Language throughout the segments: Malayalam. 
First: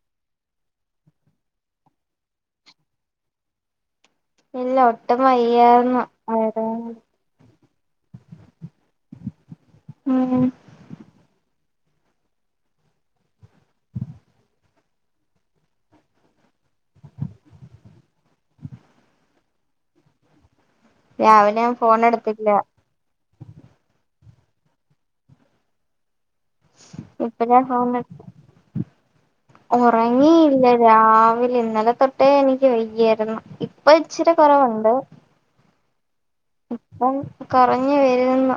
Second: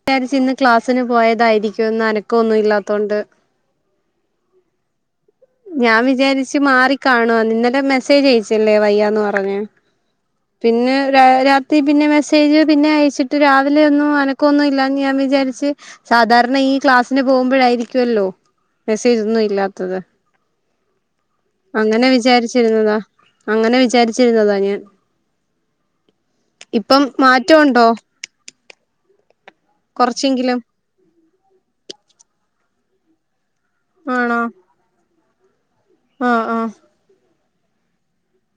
വിചാരിച്ച് ഇന്ന് ക്ലാസ്സിന് പോയതായിരിക്കും ഇന്ന്അനക്കൊ ഒന്നും ഇല്ലാത്തൊണ്ട് ഇല്ല ഒട്ടും വയ്യായിരുന്നു ആ കാണുവ നിന്നലെ മെസേജ് അയിച്ചല്ലേ വയ്യന്ന് പറഞ്ഞഞ് ഉം പിന്നെ രാത്രി പിന്നെ മെസ്സേജ് പിന്നെ അയച്ചിട്ട് രാവിലെ ഒന്നും അനക്കൊന്നുമ ഇല്ലാന്ന് ഞാൻ വിചാരിച്ച് സാധാരണ ഈ ക്ലാസ്സിന് പോകുമ്പോഴായിരിക്കുവല്ലോ മെസ്സേജ് ഒന്നും ഇല്ലാത്തത് രാവിലെ ഞാൻ ഫോൺ അങ്ങനെ എടുത്തില്ല വിചാരിച്ചിരുന്നതാ അങ്ങനെ വിചാരിച്ചിരുന്നതാ ഞാൻ ഇപ്പം ഇപ്പ ഞാൻ മാറ്റംുണ്ടോ ഫോൺ കൊറച്ചെങ്കിലും ഉറങ്ങിയില്ല രാവിലെ ഇന്നലെ തൊട്ടേ എനിക്ക് വയ്യായിരുന്നു ഇപ്പൊ ഇച്ചിരി ആണോ കുറവുണ്ട് ആഹ് ആഹ് കുറഞ്ഞ് വരന്ന്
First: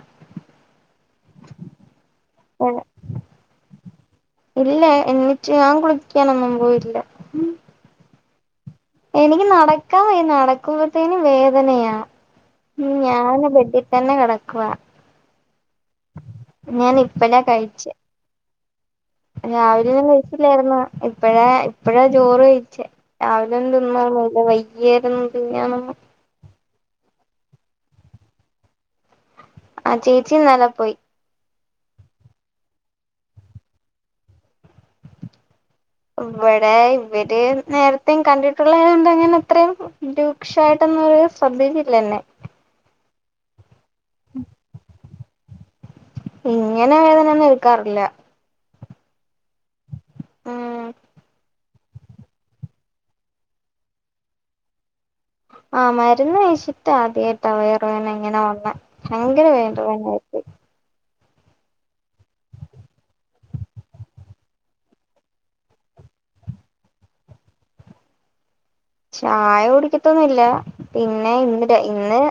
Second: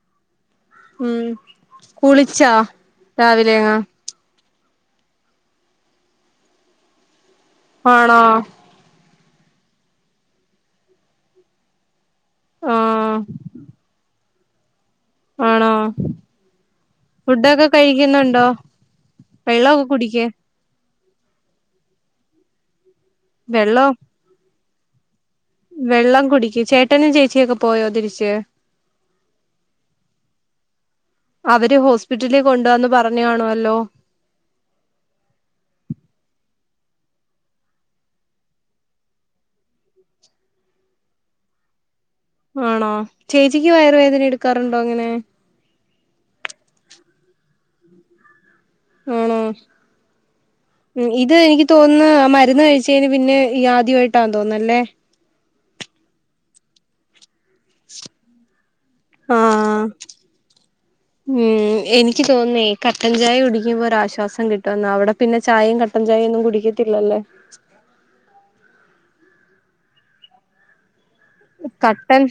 ഉം കുളിച്ചാ രാവിലെങ്ങ ഇല്ല എന്നിട്ട് ഞാൻ കുളിക്കാനൊന്നും പോയില്ല ആണോ എനിക്ക് നടക്കാൻ വയ്യ നടക്കുമ്പോഴത്തേും വേദനയാാണ് ആഹ് ഞാന് ബെഡിൽ തന്നെ കിടക്കവാ ആണോ ഞാൻ ഇപ്പഴാ കഴിച്ച ുന്നുണ്ടോ രാവില ഒന്നും കഴിച്ചില്ലായിരുന്നാ ഇപ്പഴാ ഇപ്പഴാ ചോറ് കഴിച്ചേ രാവിലെ ഒന്നും വെള്ളം തിന്നോ ഒന്നുല്ല വയ്യായിരുന്നു തിന്നാനൊന്നും വെള്ളം കുടിക്ക് ചെ ട്ടനും ചേച്ചിയൊക്കെ പോയോ തിരിച്ച് ആ ചേച്ചി ഇന്നലെ പോയി അവര് ഹോസ്പിറ്റലിൽ കൊണ്ടുുവന്നന്ന് പറഞ്ഞാണോല്ലോ ഇവിടെ ഇവര് നേരത്തെയും കണ്ടിട്ടുള്ളണ്ട് അങ്ങനെ അത്രയും രൂക്ഷായിട്ടന്നന്ന് പറയ സദ്്യതല്ലന്നെ ആണോ ചേച്ചിക്ക് വയറുവേദന എടുക്കാറുണ്ടോ അങ്ങനെ ഇങ്ങനെ വേദനന്നും നിൽക്കാറില്ല ആണോ ഉം ഇത് എനിക്ക് തോന്നന്ന് മരുന്ന് കഴിച്ചതിന് പിന്നെ ഈ ആദ്യമായിട്ടാ തോന്ന അല്ലേ ആഹ് മരുന്ന് കഴിച്ചിട്ട് ആദ്യമായിട്ടാ വേർ വേന ഇങ്ങനെ വന്ന ഭയങ്കര വേറ് വേനായി് ഉ ഉ എനിക്ക് തോന്നേ കറ്റൻചായ കുടിക്കുമ്പോ ഒരാശ്വാസം കിട്ടുമന്ന് അവിടെ പിന്നെ ചായയും ക കട്ടൻചായ ഒന്നും കുടിക്കത്തില്ലല്ലേ ചായ കുടിക്കത്തൊന്നില്ല പിന്നെ ഇന്ന് ഇന്ന് കട്ടൻ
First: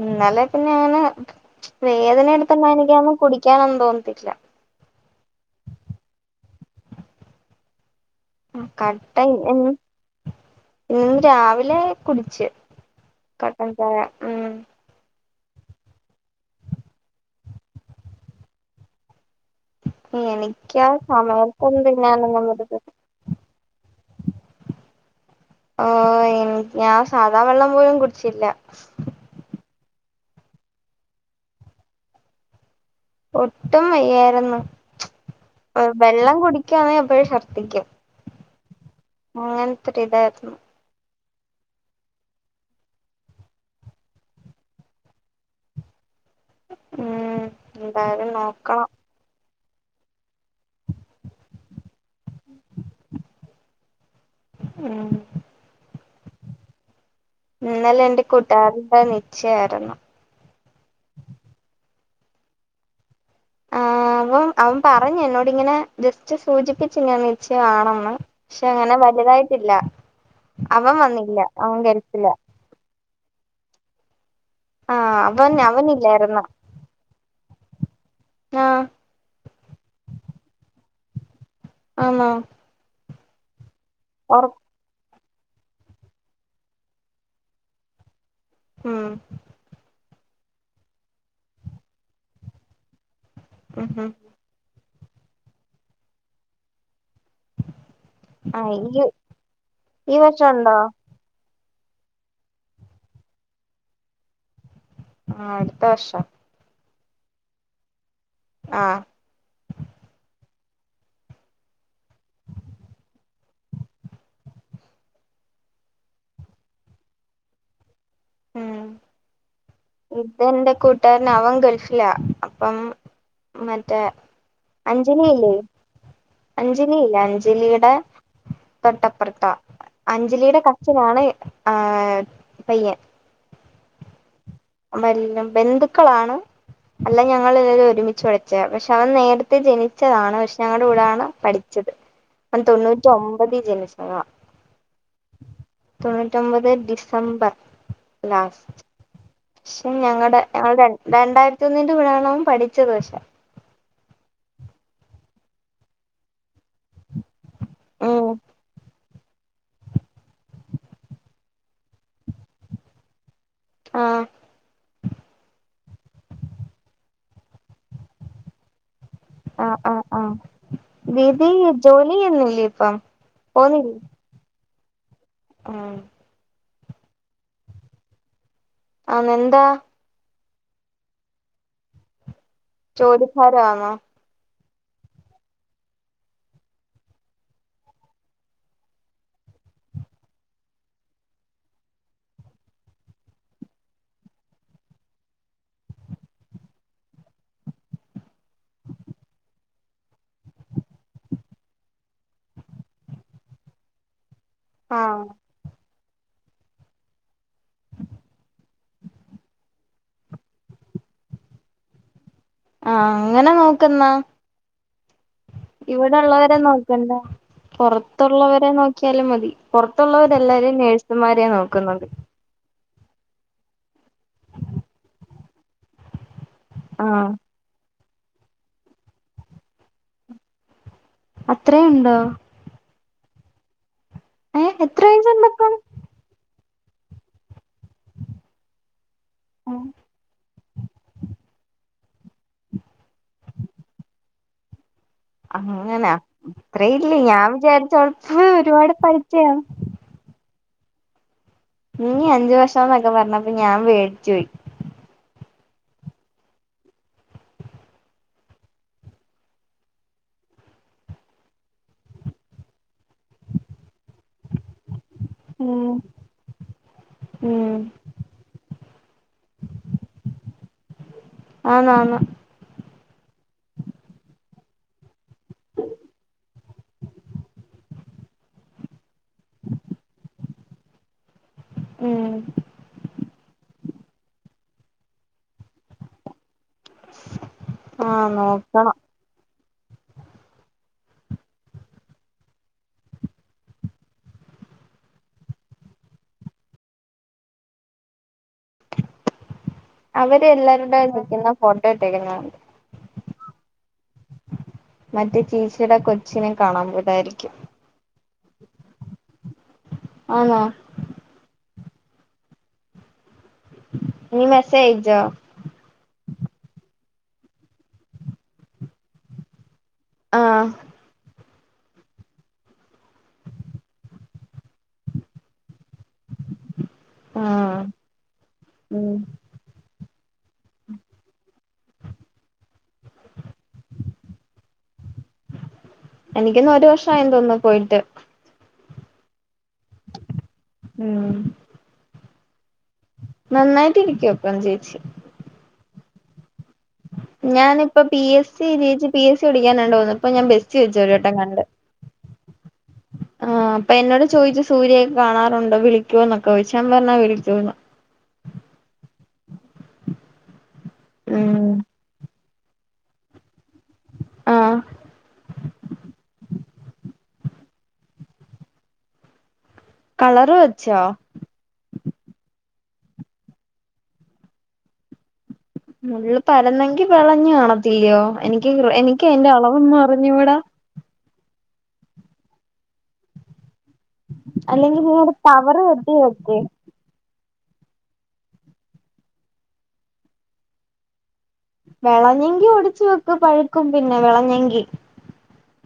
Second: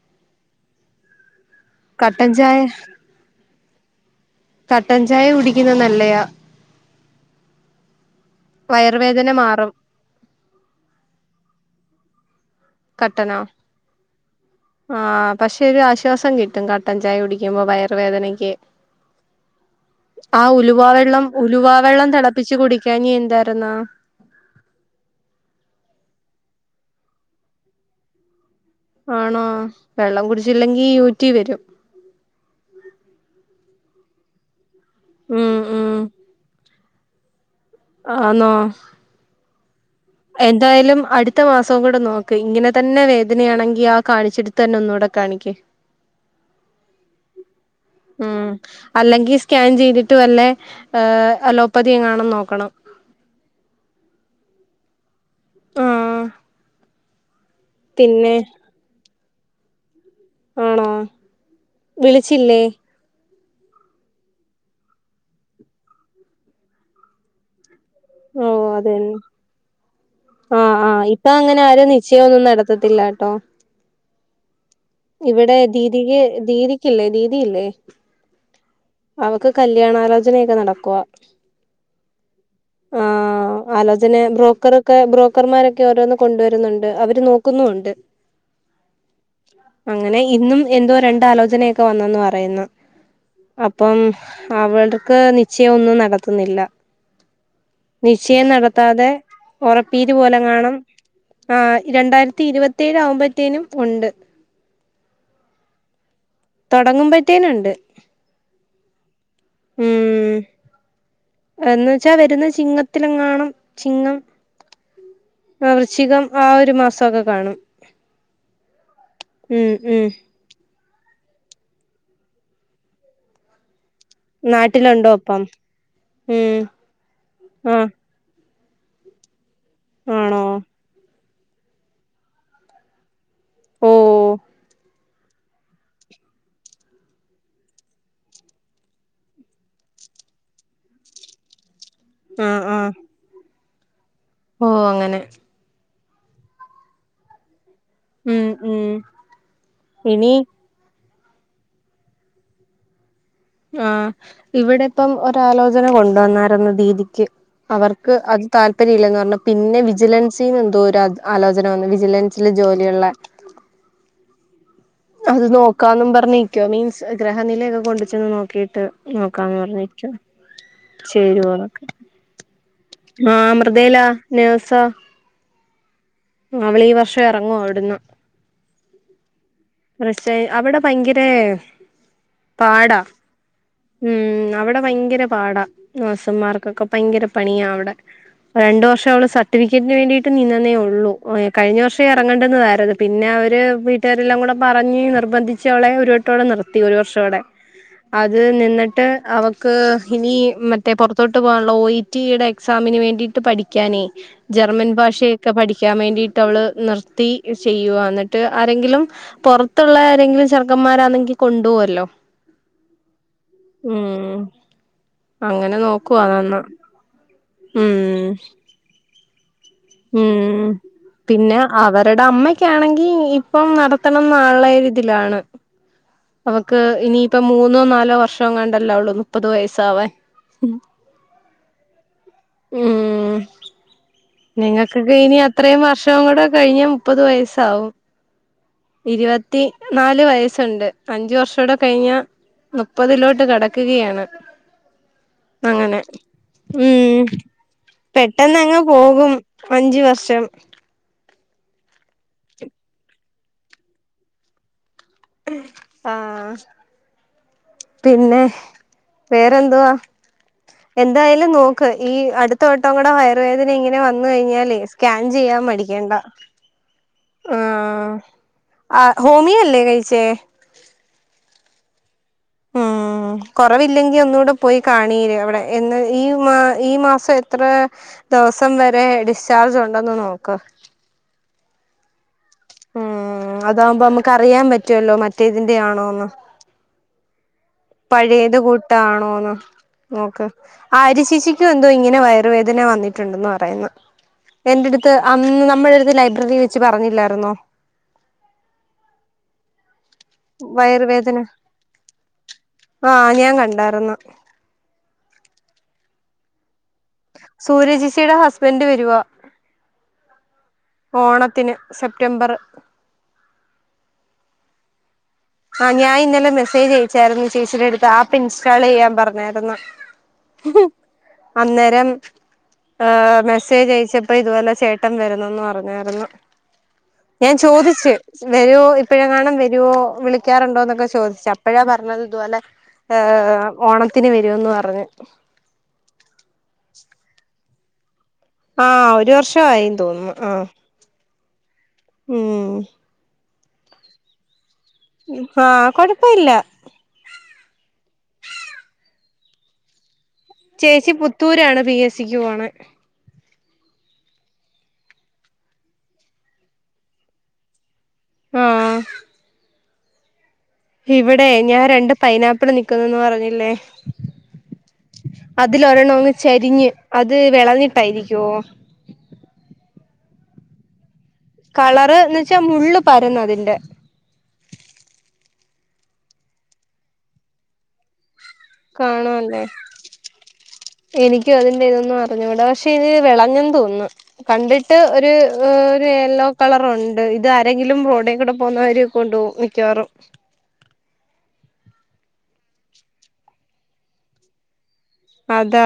ഇന്നലെ പിന്നെ അഞനെ വേദന കട്ടൻ ചായ എടുത്തനക്ക് ആുമ്പം കുട ിക്കാന എന്ത തോന്നട്ടില്ല കട്ടൻ ചായ കുടിക്കുന്നത് നല്ലയാാ വയർ വേദന കട്ടൻ മാറും. ഇന്ന് രാവിലെ കുടിച്ച് കട്ടനാ കട്ടൻ ചായ ഉം ആഹ് പക്ഷെ ഒരു ആശ്വാസം കിട്ടും കട്ടൻ ചായ കുടിക്കുമ്പോ വയർ വേദനയ്ക്ക്. ആ എനിക്കാ ഉലുവാ വെള്ളം ഉലുവാ സമയത്തൊന്നും വെള്ളം തിന്നാനൊന്നും തിളപ്പിച്ച് പറ്റത്തില്ല കുടിക്കാൻ എന്തായിരുന്നോ. ഓഹ് ഞാൻ സാദാ വെള്ളം പോലും കുടിച്ചില്ല. ആണോ വെള്ളം കുടിച്ചില്ലെങ്കിൽ യു റ്റി വരും. ഒട്ടും വയ്യായിരുന്നു, ഉം ഉം വെള്ളം കുടിക്കാണെ അപ്പോ ശർദ്ദിക്കും. ആണോ അങ്ങ എന്തായാലും അടു അടുത്ത മാസവും കൂടെ നോക്കും ഇങ്ങനെ തന്നെ വേദനയാണെങ്കി ആ കാണിച്ചെടുത്ത് തന്നെ ഒന്നൂടെ കാണിക്കും. ഉം എന്തായാലും ഉം നോക്കണം അല്ലെങ്കിൽ സ്കാൻ ചെയ്തിട്ട് വല്ലേ അലോപ്പതി എങ്ങാനും നോക്കണം. ഉം. ആഹ്. ഇന്നലെ എന്റെ പിന്നെ കൂട്ടുകാരന്റെ നിശ്ചയാരുന്നു. ആണോ വിളിച്ചില്ലേ. ആ അവൻ അവൻ പറഞ്ഞു എന്നോടിങ്ങനെ ജസ്റ്റ് സൂചിപ്പിച്ചിങ്ങനെ നിശ്ചയം ആണെന്ന്. ഓ അങ്ങനെ അതന്നെ വലുതായിട്ടില്ല. ആഹ് അവൻ ആഹ് ഇപ്പ വന്നില്ല അങ്ങനെ അവൻ ആരും ഗൾഫില. നിശ്ചയൊന്നും നടത്തത്തില്ലാട്ടോ ഇവിടെ ദീദിക അവനില്ലായിരുന്നോ ദീദിക്കല്ലേ ദീദിയില്ലേ. ആഹ്. അവൾക്ക് കല്യാണാലോചനയൊക്കെ നടക്കുവാ. ആന്നോ. ആഹ് ആലോചന ഒറ ബ്രോക്കർ ബ്രോക്കർമാരൊക്കെ ഓരോന്ന് കൊണ്ടുവരുന്നുണ്ട്, അവര് നോക്കുന്നുണ്ട്. ഉം അങ്ങനെ ഇന്നും എന്തോ രണ്ടലോചനയൊക്കെ വന്നന്ന് പറയുന്നു. ഉം അപ്പം ഉം അവിടക്ക് നിശ്ചയം ഒന്നും നടത്തുന്നില്ല. നിശ്ചയം ആഹ് ഈ നടത്താതെ ഉറപ്പീതു ഈ പോലെ വർഷം ഉണ്ടോ കാണാം. ആ രണ്ടായിരത്തി ഇരുപത്തിേഴ് ആവുമ്പത്തേനും ഉണ്ട് ആഹഹ് -അടുത്ത വർഷം തുടങ്ങുമ്പത്തെന്നുണ്ട് ആഹ് ഉം. എന്ന് വെച്ചാൽ വരുന്ന ചിങ്ങത്തിലെങ്ങാണം ചിങ്ങം വൃശ്ചികം ആ ഒരു മാസക്കെ കാണും. ഉം. ഉം ഉം. തഎന്ത് എന്റെ കൂട്ടുകാരന് അവൻ ഗൾഫിലാ അപ്പം മറ്റേ നാട്ടിലുണ്ടോ അപ്പം അഞ്ജലിയില്ലേ ഉം അഞ്ജലിയില്ലേ ആഹ് അഞ്ജലിയുടെ അങ്ങുതൊട്ടപ്പുറത്താഹ്, ആണോ അഞ്ജലിയുടെ കസിനാണ് പയ്യൻ, ഓഹ്. നല്ല ബന്ധുക്കളാണ് അല്ല ഞങ്ങളെല്ലാരും ഒരുമിച്ച് പഠിച്ചതാ. പക്ഷെ അവൻ നേരത്തെ ജനിച്ചതാണ് പക്ഷെ ഞങ്ങളുടെ കൂടെണ് പഠിച്ച ച്ചത്. തൊണ്ണൂറ്റി ഒമ്പതിൽ ജനിച്ചതാ. ഓ അങ്ങനെ. തൊണ്ണൂറ്റൊമ്പത് ഡിസംബർ ഉം ലാസ്റ്റ്. ഉം പക്ഷെ ഇനി ഞങ്ങടെ ഞങ്ങളുടെ രണ്ടായിരത്തി ഒന്നിന്റെ കൂടൊണ് അവൻ പഠിച്ചത് പക്ഷെ ആഹ് ഇവിടെ ഇപ്പം ഒരാലോചന കൊണ്ടുവന്നായിരുന്നു. രീതിക്ക് അവർക്ക് ഉം അത് താല്പര്യം ഇല്ലന്ന് പറഞ്ഞ പിന്നെ വിജിലൻസിനിന്ന് എന്തോ ഒരു ആലോചന വന്നു വിജിലൻസിൽ ജോലിയുള്ള ആഹ് അത് നോക്കാന്നും പറഞ്ഞിക്കോ മീൻസ് ഗ്രഹനിലയൊക്കെ കൊണ്ട ച്ചു നോക്കിയിട്ട് ന ആഹ് ആഹ് ആഹ് ദീദി [unintelligible] ജോലി ചെയ്യുന്നില്ലേ ഇപ്പം ആ മൃതയിലാ നഴ്സ ആഹ അവള് ഈ വർഷം ഇറങ്ങുവ അവിടുന്ന് അതെന്താ വൃഷേ അവിടെ ഭയങ്കരേ പാടാ ജോലിഭാരമാന്നോ ഉം അവിടെ ഭയങ്കര പാടാ നഴ്സന്മാർക്കൊക്കെ ഭയങ്കര പണിയാ അവിടെ രണ്ട് വർഷം അവള് സർട്ടിഫിക്കറ്റിന് വേണ്ടിയിട്ട് നിന്നേ ഉള്ളൂ കഴിഞ്ഞ വർഷേ ഇറങ്ങണ്ടെന്ന്തര പിന്നെ അവര് വീട്ടുകാരെല്ലാം കൂടെ പറഞ്ഞ് നിർബന്ധിച്ച് അവളെ ഒരു വട്ടോടെ നിർത്തി ഒരു വർഷോടെ അത് നിന്നിട്ട് അവക്ക് ഇനി മറ്റേ പുറത്തോട്ട് പോവാനുള്ള ഓയി റ്റിയുടെ എക്സാമിന് വേണ്ടീട്ട് പഠിക്കാനേ ജർമ്മൻ ആഹ് ഭാഷയൊക്കെ പഠിക്കാൻ വേണ്ടിയിട്ട് അവള് നിർത്തി ചെയ്യുവാ എന്നട്ട് ആരെങ്കിലും പൊറത്തുള്ള ആരെങ്കിലും ചെർക്കന്മാരാന്നെങ്കി കൊണ്ടുപോവല്ലോ ആഹ് അങ്ങനെ നോക്ക് ന്നാ. ഉം അങ്ങനെ നോക്കുവാ ഇവിടെള്ളവരെ നന്ന് നോ ക്കണ്ട ഉം പൊറത്തുള്ളവരെ നോക്കിയാലും മതി. പൊറത്തുള്ളവര് ഉം എല്ലാവരെയും നേഴ്സുമാരെയാ നോക്കുന്നത്. ക്ക്യാണെങ്കി ഇപ്പം നടത്തണംന്നാള്ളരി ഇതിലാണ്. അവക്ക് ആഹ് ഇനിയിപ്പ മൂന്നോ നാലോ വർഷോങ്ങാണ്ടല്ലോള്ളു മുപ്പത് വയസാവാൻ അത്രേയുണ്ടോ ഉം ഏഹ് എത്ര നിങ്ങക്കൊക്കെ ഇനി വയസുണ്ടപ്പം അത്രയും വർഷവും കൂടെ കഴിഞ്ഞ മുപ്പത് വയസ്സാവും ഇരുപത്തി നാല് വയസ്സുണ്ട് അഞ്ചു വർഷോടെ കഴിഞ്ഞ നുപ്പതിലോട്ട് കടക്കുകയാണ്. അങ്ങനെ അങ്ങനാ ഇത്രയില്ലേ ഉം ഞാൻ വിചാരിച്ചോളപ്പ ഒരുപാട് പഠിച്ചെയാന്ന്. അഞ്ച് വർഷം ഇനി അഞ്ചു വർഷം ന്നൊക്കെ പറഞ്ഞപ്പൊ ഞാൻ പേടിച്ചു പോയി ആഹ്. പിന്നെ വേരെന്തുവാ? എന്തായാലും നോക്ക് ഈ അടുത്തവട്ടം കൂടെ വയറുവേദന ഇങ്ങനെ വന്നു കഴിഞ്ഞാലേ സ്‌ക്യാൻ ചെയ്യാൻ മടിക്കണ്ട ഉം ആഹ്. അ ഹോമിയല്ലേ കഴിച്ചേ ആന്ന് ആന്ന്. ഉം കൊറവില്ലെങ്കി ഒന്നുകൂടെ പോയി കാണീര്. അവിടെ എന്ന് ഈ മാ ഈ മാസ എത്ര ദിവസം വരെ ഡിസ്ചാർജ് ഉണ്ടന്ന് നോക്ക് ഉം ഉം അതാവുമ്പോ നമുക്ക് അറിയാൻ പറ്റുവല്ലോ മറ്റേതിന്റെ ആണോന്ന് [inaudible] പഴയത് നോക്കണം കൂട്ടാണോന്ന് നോക്ക്. ആര്യചേച്ചിക്കും എന്തോ ഇങ്ങനെ വയറുവേദന വന്നിട്ടുണ്ട്ന്ന് പറയുന്ന്. എന്റെടുത്ത് അന്ന് നമ്മടെ അടുത്ത് ലൈബ്രറി വെച്ച് പറഞ്ഞില്ലായിരുന്നോ? അവര് എല്ലാരുടെ വയറുവേദന നിക്കുന്ന ഫോട്ടോ ഇട്ടേക്കുന്നെ. ആഹ് ഞാൻ കണ്ടായിരുന്നു മറ്റേ ചേച്ചിടെ കൊ ച്ചിനെ കാണാൻ പോയതായിരി സൂര്യചേച്ചിടെ ഹസ്ബൻഡ് വെരുവാ. ആന്നോ. ഓണത്തിന് സെപ്റ്റംബർ നീ മെസേ അയച്ചോ? ആഹ് ഞാഇന്നലെ മെസ്സേജ് അയച്ചായിരുന്നു ചേച്ചിടെ അടുത്ത് ആപ്പ് ഇൻസ്റ്റാൾ ചെയ്യാൻ പറഞ്ഞായ്ര്ന്ന്. ആഹ് അന്നേരം ഏഹ് മെസ്സേജ് അയച്ചപ്പ ഇതുപോലെ ചേട്ടൻ വരുന്നെന്ന് പറഞ്ഞായിരുന്നു. ഞാൻ ആഹ് ചോദിച്ച് വരുവോ ഉം ഇപ്പോഴെങ്ങാണം വരുവോ വിളി ക്കാറുണ്ടോ ന്നൊക്കെ ചോദിച്ചു അപ്പഴാ പറഞ്ഞത് ഇതുപോലെ ഏഹ് ഓണത്തിന് വരുമെന്ന് പറഞ്ഞ്. എനിക്കൊ ന്നു ഒരു വർഷായെന്ന് തോന്നുന്നു പോയിട്ട്. ആഹ് ഒരു വർഷവായിന്ന് തോന്നുന്ന്. ആഹ് ഉം ഉം നന്നായിട്ട് ഇരിക്കും അപ്പം ചേച്ചി ഇപ്പൊ കൊഴപ്പ ഇല്ല. ഞാനിപ്പം പി എസ് സി ജയിച്ച് പി എസ് സി കുടിക്കാനണ്ടോകുന്നു അപ്പൊ ഞാൻ ബ ചേച്ചി പുത്തൂരാണ് പി എസ് സിക്ക് പോണ്. ആഹ് അപ്പൊ എന്നോട് ചോദിച്ചു സൂര്യക്കെ കാണാറുണ്ടോ വിളിക്കോ എന്നൊക്കെ ചോദിച്ചു ഞാൻ പറഞ്ഞാ വിളിക്കൂന്ന്. ആഹ്. ഇവിടെ ഉം ഞാൻ രണ്ട് പൈനാപ്പിൾ നിക്കുന്നുന്ന് പറഞ്ഞില്ലേ. ആഹ് അതില് ഒരെണ്ണം അങ്ങ് ചരിഞ്ഞ് അത് വിളഞ്ഞിട്ടായിരിക്കുവോ? കളറ് വെച്ചോ? കളർ എന്ന് വെച്ചാ മുള്ള് പരന്ന് അതിന്റെ. മുള്ള് പരന്നെങ്കി വെളഞ്ഞു കാണത്തില്ലയോ എനിക്ക് എനിക്ക് അതിന്റെ കാണാല്ലേ അളവെന്നും അറിഞ്ഞുടാ. എനിക്കും അതിന്റെ ഇതൊന്നും അറിഞ്ഞു കൂടാ പക്ഷെ ഇനി വിളഞ്ഞെന്ന് തോന്നുന്നു. കണ്ടിട്ട് അല്ലെങ്കിൽ നീ ഒരു കവറ് ഒരു കെട്ടി യെല്ലോ വെക്ക് കളറുണ്ട്. ഇത് ആരെങ്കിലും റോഡേ കൂടെ പോകുന്നവര് കൊണ്ട് പോകും മിക്കവാറും. വിളഞ്ഞെങ്കി ഒടിച്ചു വെക്ക് പഴുക്കും പിന്നെ വിളഞ്ഞെങ്കി. അതാ.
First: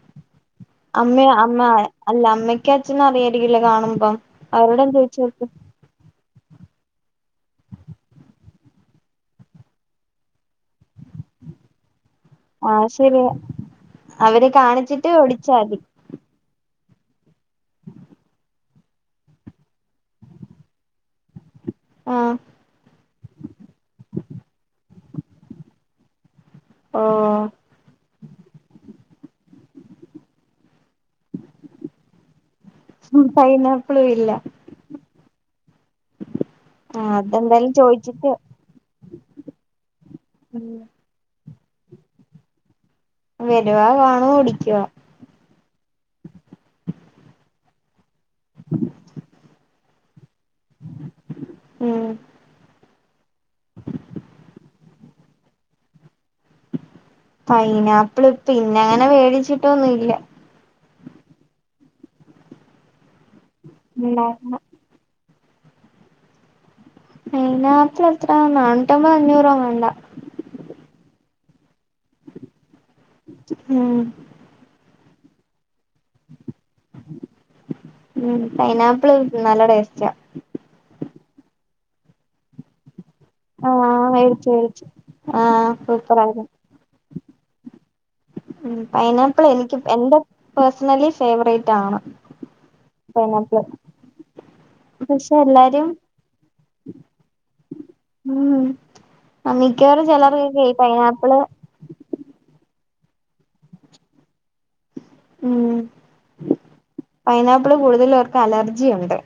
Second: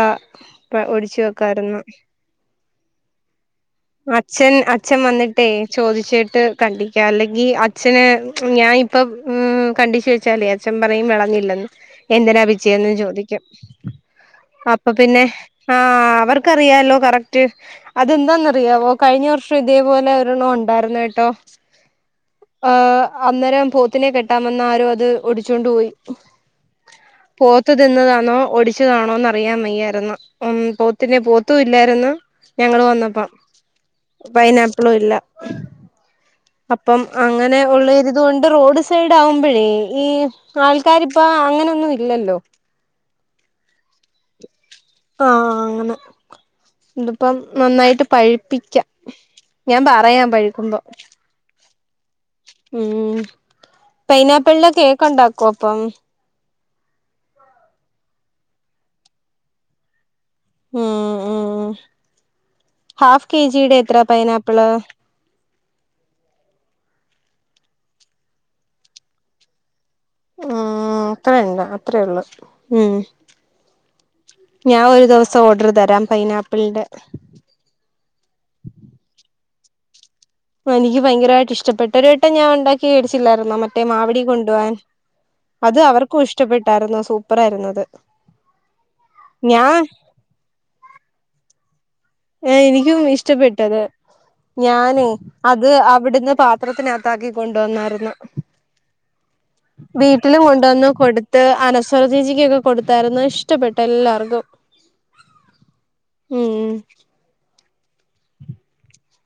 ഒടിച്ചു അമ്മ അമ്മ വെക്കായിരുന്നു അല്ല അമ്മയ്ക്കും അച്ഛനും അറിയായിരിക്കുല്ലോ കാണുമ്പോ? അച്ഛൻ അച്ഛൻ വന്നിട്ടേ. ചോദിച്ചിട്ട് കണ്ടിക്ക അല്ലെങ്കിൽ അച്ഛന് ഞാൻ ഇപ്പം ഉം കണ്ടിച്ചു വെച്ചാലേ. അച്ഛൻ പറയും വെളഞ്ഞില്ലെന്ന് എന്തിനാ യിപ്പം. ആഹ് പിച്ചിയേന്ന് ശരിയാ ചോദിക്കും അവര് അപ്പൊ കാണിച്ചിട്ട് പിന്നെ ഒടിച്ചാ മതി ആഹ് അവർ ക്കറിയാലോ കറകട് അതെന്താന്ന് നി അറിയാവോ കഴിഞ്ഞ വർഷം ഇതേപോലെ ഒരെണ്ണം ഉണ്ടായിരുന്നു കേട്ടോ. ആഹ് ആഹ് അന്നേരം പോത്തിനെ കെട്ടാ വന്ന ആരോ അത്. ഒടിച്ചൊണ്ട് പോയി ഓഹ് പോത്ത് തിന്നതാണോ ഒടിച്ചതാണോന്ന്. അറിയാൻ വയ്യായിരുന്നു ഉം പോത്തിനെ പോത്തും ഇല്ലായിരുന്നു ഞങ്ങള് വന്നപ്പം. പൈനാപ്പിളും. ഇല്ല പൈനാപ്പിളും ഇല്ല. അപ്പം ആഹ് അങ്ങനെ അതെന്തായാലും ഉള്ളരിത് ചോയിച്ചിട്ട് കൊണ്ട് റോഡ് സൈഡ് ആവുമ്പോഴേ ഈ ഉം ആൾക്കാര്. ഇപ്പ അങ്ങനെയൊന്നും ഇല്ലല്ലോ. വരുവാ കാണുക ഒടിക്കുവാ. ആഹ് അങ്ങനെ ഇതിപ്പം നന്നായിട്ട്. പഴുപ്പിക്കാം ഞാൻ പറയാം പഴു കുന്തം ഉം ഉം പൈനാപ്പിളിന്റെ കേക്ക് ഉണ്ടാക്കാം. കോപ്പം. പൈനാപ്പിള് പിന്നെ അങ്ങനെ മേടിച്ചിട്ടൊന്നുമില്ല. ഉം ഉം ഹാഫ് കെ ജിയുടെ എത്ര ഉണ്ടാക്കണം പൈനാപ്പിള്. പൈനാപ്പിള് എത്ര നാനൂറ്റമ്പത് അഞ്ഞൂറോ അങ്ങാണ്ടാ. ഉം അത്രയുണ്ടോ അത്രേ ഉള്ളു ഉം. ഉം. ഞാൻ ഒരു ദിവസം ഓർഡർ തരാം പൈനാപ്പിളിന്റെ. ഉം പൈനാപ്പിള് നല്ല ടേസ്റ്റാ. എനിക്ക് ഭയങ്കരമായിട്ട് ഇഷ്ടപ്പെട്ട് ഒരൂ പണ്ട് ഞാൻ ഉണ്ടാക്കി മേടിച്ചില്ലായിരുന്നോ മറ്റേ ആഹ് മാവിടി മേടിച്ചു കൊണ്ടുപോവാൻ മേടിച്ചു ആഹ് അത് അവർക്കും സൂപ്പറായിരുന്നു ഇഷ്ടപ്പെ ട്ടാരുന്നു സൂപ്പർ ആയിരുന്നു അത്. ഉം പൈനാപ്പിൾ എനിക്ക് ഞാൻ എന്റെ പേഴ്സണലി ഫേവറേറ്റ് ആണ്. എനിക്കും ഇഷ്ടപ്പെട്ട് പൈനാപ്പിള് അത്. ഞാനേ പക്ഷെ അത് എല്ലാരും അവിടുന്ന് പാത്രത്തിനകത്ത് ആക്കി കൊണ്ട് വന്നാരുന്നു. ഉം മിക്കവാറും വീട്ടില് ചിലർക്കൊക്കെ ഈ കൊണ്ടുവന്ന് പൈനാപ്പിള് കൊടുത്ത് അനസ് സ്വരചേച്ചിക്ക് ഒക്കെ കൊടുത്തായിരുന്നു ഇഷ്ടപ്പെട്ട് എല്ലാർക്കും. ഉം ഉം. പൈനാപ്പിള് കൂടുതലേർക്ക് അലർജിയുണ്ട്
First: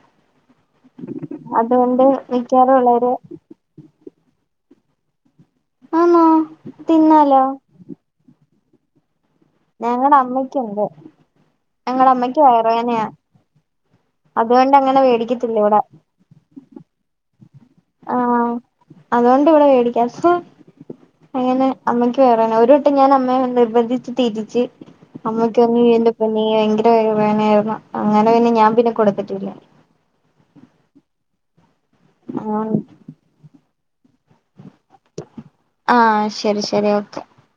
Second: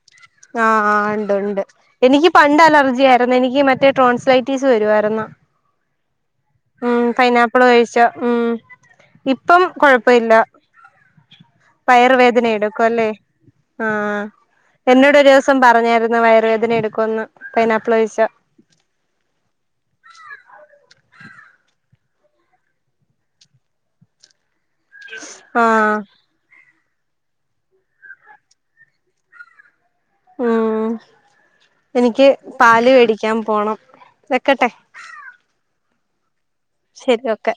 ആഹ് ആഹ് ഇണ്ട് ഒണ്ട് അതുകൊണ്ട് എനിക്ക് പണ്ട് മിക്കവാറും അലർജി ഉള്ളവര് ആയിരുന്നു എനിക്ക് മറ്റേ ട്രോൻസ്ലേ റ്റിസ് വരുവര്ന്ന് ആന്നോ ഉം തിന്നാലോ പൈനാപ്പിൾ കഴിച്ച ഉം ഇപ്പോ കൊഴപ്പ ഞങ്ങടെ ഇല്ല അമ്മയ്ക്കുണ്ട് ഞങ്ങടെ പയർ അമ്മയ്ക്ക് വേദന വയറുവേനയാ എടുക്കല്ലേ ആഹ് അതുകൊണ്ട് അങ്ങനെ എന്നോട് ഒരു ദിവസം മേടിക്കത്തില്ല ഇവിടെ പറഞ്ഞായിരുന്നു വയറ് വേദന എടുക്കുന്ന് പൈനാപ്പിൾ കയിച്ച ആഹ് അതുകൊണ്ട് ഇവിടെ മേടിക്കാ സു അങ്ങനെ അമ്മയ്ക്ക് വയറുവേദന ഒരു വട്ടം ഞാൻ അമ്മ നിർബന്ധിച്ച് തിറ്റിച്ച് അമ്മക്കന്ന ആഹ് എന്റെ പൊന്നേ ഭയ്ങ്കര വയറ് വേനായിരുന്നു അങ്ങനെ പിന്നെ ഞാൻ പിന്നെ കൊടുത്തിട്ടില്ല ഉം എനിക്ക് പാല് മേടിക്കാൻ പോണം വെക്കെട്ടെ ആഹ് ശെരി ശ് ശെരി ഒക്കെ